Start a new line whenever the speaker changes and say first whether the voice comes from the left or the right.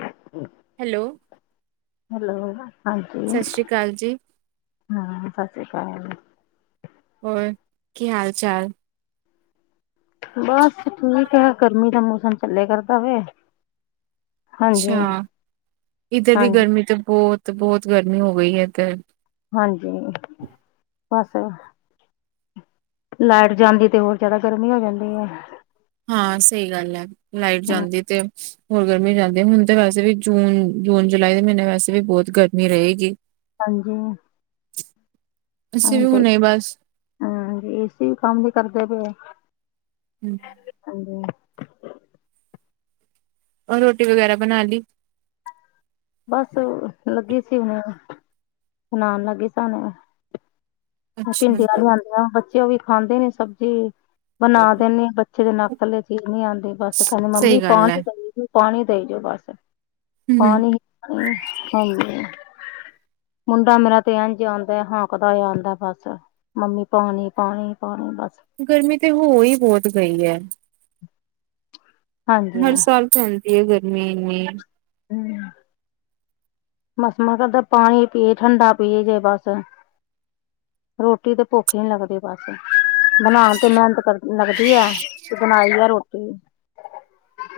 left: ਹਮ [unintelligible]
right: hello
left: hello ਹਾਂਜੀ
right: ਸਤਿ ਸ਼੍ਰੀ ਅਕਾਲ ਜੀ।
left: ਹਾਂ, ਸਤਿ ਸ੍ਰੀ ਅਕਾਲ
right: ਹੋਰ ਕੀ ਹਾਲ ਚਾਲ?
left: ਬਸ ਠੀਕ ਹੈ। ਗਰਮੀ ਦਾ ਮੌਸਮ ਝੱਲੇ ਕਰਤਾ ਹੋਇਆ।
right: ਅੱਛਾ। ਇੱਧਰ ਵੀ
left: ਹਾਂਜੀ
right: ਗਰਮੀ ਤੇ ਬਹੁਤ -ਬਹੁਤ ਗਰਮੀ ਹੋ ਗਈ ਹੈ। ਇੱਧਰ
left: ਹਾਂਜੀ ਬਸ ਲਾਈਟ ਜਾਂਦੀ ਤੇ ਹੋਰ ਜਿਆਦਾ ਗਰਮੀ ਹੋ ਜਾਂਦੀ ਹੈ।
right: ਹਾਂ ਸਹੀ ਗੱਲ ਹੈ। ਲਾਈਟ
left: ਹਾਂ
right: ਜਾਂਦੀ ਤੇ ਹੋਰ ਗਰਮੀ ਜਾਂਦੀ ਐ ਹੁਣ ਤੇ ਵੈਸੇ ਵੀ ਜੂਨ ਜੂਨ ਜੁਲਾਈ ਦੇ ਮੀਨੇ ਵੈਸੇ ਵੀ ਬੋਤ ਗਰਮੀ ਰਏਗੀ।
left: ਹਾਂਜੀ
right: ਅਸੀੇ ਵੀ
left: ਹੁਣ ਤੇ
right: ਹੁਨੇ ਬਸ
left: ਹਾਂਜੀ ਏਸੀ ਵੀ ਕੰਮ ਨੀ ਕਰਦੇ ਪਏ।
right: ਹੂੰ।
left: ਹਾਂਜੀ।
right: ਓ ਰੋਟੀ ਵਗੈਰਾ ਬਣਾ ਲੀ?
left: ਬਸ, ਲੱਗੀ ਸੀ ਹੁਨੇ, ਬਣਾਣ ਲੱਗੀ ਸਾਨ।
right: ਅੱਛਾ
left: ਭਿੰਡੀਆਂ ਲਿਆਂਦੀਆਂ ਬੱਚੇ ਓ ਵੀ ਖਾਂਦੇ ਨੇ ਸਬਜੀ। ਬਣਾ ਦੇਨੀ ਆਂ ਬੱਚੇ ਦੇ ਨੱਕੇ ਥੱਲੇ ਚੀਜ਼ ਨੀ ਆਂਦੀ ਬਸ ਕੈਂਦੇ ਮੰਮੀ
right: ਸਹੀ
left: ਪਾਂ
right: ਗੱਲ ਹੈ
left: [unintelligible] ਪਾਣੀ ਦੇਈ ਜਾਓ ਬਸ,
right: ਹਮ
left: ਪਾਨੀ ਹਾਂਜੀ, ਮੁੰਡਾ ਮੇਰਾ ਤੇ ਏਂਜ ਆਉਂਦਾ ਏ ਹੌਂਕਦਾ ਏ ਔਂਦਾ। ਬਸ, ਮੰਮੀ ਪਾਣੀ ਪਾਣੀ ਪਾਣੀ ਬਸ।
right: ਗਰਮੀ ਤੇ ਹੋ ਈ ਬੋਤ ਗਈ ਐ।
left: ਹਾਂਜੀ
right: ਹਰ ਸਾਲ ਪੈਂਦੀ ਐ ਗਰਮੀ ਇੰਨੀ।
left: ਹੂੰ। ਬਸ ਮਨ ਕਰਦਾ ਪਾਣੀ ਪੀਏ ਠੰਡਾ ਪੀਏ ਜੇ ਬੱਸ। ਰੋਟੀ ਤੇ ਭੁੱਖ ਈ ਨੀ ਲੱਗਦੀ ਬਸ। ਬਣਾਣ ਤੇ ਮੇਨਤ ਕਰ ਲੱਗਦੀ ਐ ਤੇ ਬਣਾਈ ਐ ਰੋਟੀ।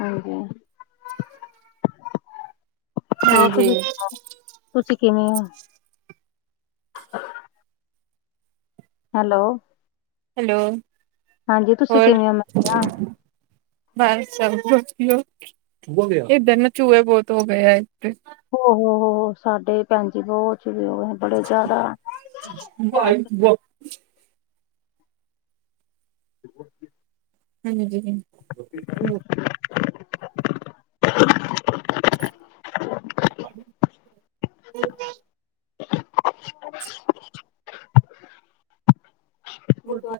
left: ਹਾਂਜੀ। ਹੋਰ
right: ਹਾਂਜੀ
left: ਤੁਸੀਂ ਸੁਣਾਓ ਤੁਸੀਂ ਕਿਵੇਂ ਓ? ਹੈਲੋ।
right: ਹੈਲੋ।
left: ਹਾਂਜੀ ਤੁਸੀਂ
right: ਹੋਰ
left: ਕਿਵੇਂ ਓ ਮੈਂ ਕਿਆ?
right: ਬਸ ਸਬ ਵਦੀਆ, ਏਧਰ ਨਾ ਚੂਏ ਬੋਤ ਹੋ ਗਏ ਆ ਏਥੇ।
left: ਹੋ ਹੋ ਹੋ, ਸਾਡੇ ਭੈਣ ਜੀ ਬੋਹ ਚੂਏ [unintelligible] ਬੜੇ ਜ਼ਾਦਾ।
right: [inaudible]
left: [inaudible]
right: [inaudible] [inaudible]
left: [inaudible]
right: ਗੁਰਦੁਵਾਰੇ